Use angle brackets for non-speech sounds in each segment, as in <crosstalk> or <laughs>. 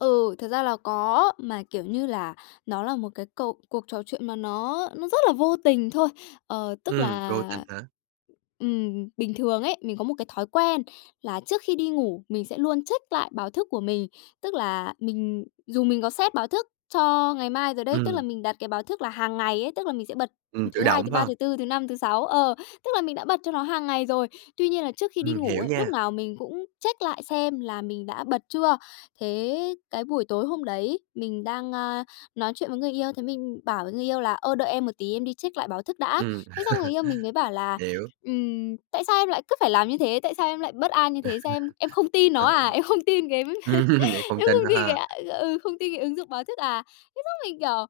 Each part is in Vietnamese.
Ừ, thật ra là có, mà, kiểu như là, nó là một cái cuộc cuộc trò chuyện mà nó nó rất là vô tình thôi. Ờ, tức Ừm, vô tình là, hả? ừm, bình thường ấy, mình có một cái thói quen là trước khi đi ngủ mình sẽ luôn check lại báo thức của mình. Tức là mình dù mình có set báo thức cho ngày mai rồi đấy, tức là Ừm. mình đặt cái báo thức là hàng ngày ấy, tức là mình sẽ bật Ừm, tự thứ Hai, động thứ phải Ba, hông? thứ Tư, thứ Năm, thứ Sáu. Ờ, tức là mình đã bật cho nó hàng ngày rồi. Tuy nhiên là trước khi đi Ừm, ngủ hiểu ấy, lúc nha. nào mình cũng check lại xem là mình đã bật chưa. Thế cái buổi tối hôm đấy mình đang, a, nói chuyện với người yêu, thế mình bảo với người yêu là "Ơ, đợi em một tí, em đi check lại báo thức đã." Ừm. Thế xong người yêu mình mới bảo <laughs> là Hiểu. "Ừm, tại sao em lại cứ phải làm như thế? Tại sao em lại bất an như thế? Sao em em không <laughs> tin nó Ờ. à? Em không tin cái <laughs> Ừm, vậy không em tin không tin cái ha. à, ừ, không tin cái ứng dụng báo thức à?" Thế xong mình, kiểu,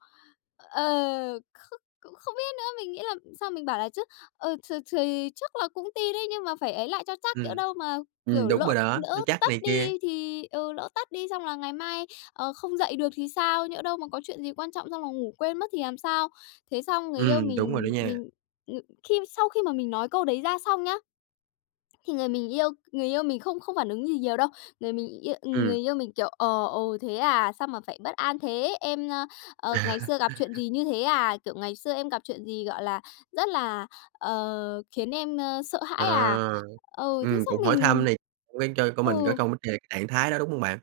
ờ không cũng không biết nữa. Mình nghĩ là sau mình bảo là chứ: "Ờ, th thì chắc là cũng tin đấy nhưng mà phải ấy lại cho chắc. Nhỡ Ừm. đâu mà, Ừm, kiểu, đúng lỡ rồi đó, lỡ cho chắc tắt này kia. đi thì ừ, lỡ tắt đi xong là ngày mai, ờ, không dậy được thì sao? Nhỡ đâu mà có chuyện gì quan trọng xong là ngủ quên mất thì làm sao?" Thế xong người yêu Ừm, đúng rồi đó mình nha. mình ừm, khi sau khi mà mình nói câu đấy ra xong nhá, thì người mình yêu người yêu mình không không phản ứng gì nhiều đâu. Người mình yêu người Ừm. yêu mình, kiểu, ờ: "Ồ, thế à, sao mà phải bất an thế? Em, ơ, ờ, ngày xưa gặp chuyện <laughs> gì như thế à? Kiểu, ngày xưa em gặp chuyện gì, gọi là, rất là, ờ, khiến em, ơ, sợ À, hãi à?" Ừ, thế ừm, xong cũng hỏi mình thăm này cố gắng cho của mình có Ừ. công trạng trạng thái đó, đúng hông bạn?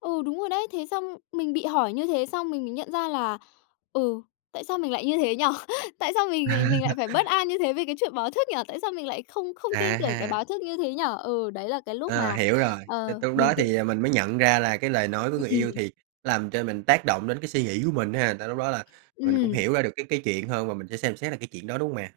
Ừ, đúng rồi đấy. Thế xong mình bị hỏi như thế xong mình mới nhận ra là, ừ, "Tại sao mình lại như thế nhỉ? Tại sao mình mình lại <laughs> phải bất an như thế vì cái chuyện báo thức nhỉ? Tại sao mình lại không không À tin tưởng cái ha. báo thức như thế nhỉ?" Ừ, đấy là cái lúc À, mà, hiểu rồi. ờ, T lúc đó mình tự thì mình mới nhận ra là cái lời nói của người yêu Ừm. thì làm cho mình tác động đến cái suy nghĩ của mình ha. Tại lúc đó là mình cũng Ừm. hiểu ra được cái cái chuyện hơn và mình sẽ xem xét lại cái chuyện đó, đúng không mè?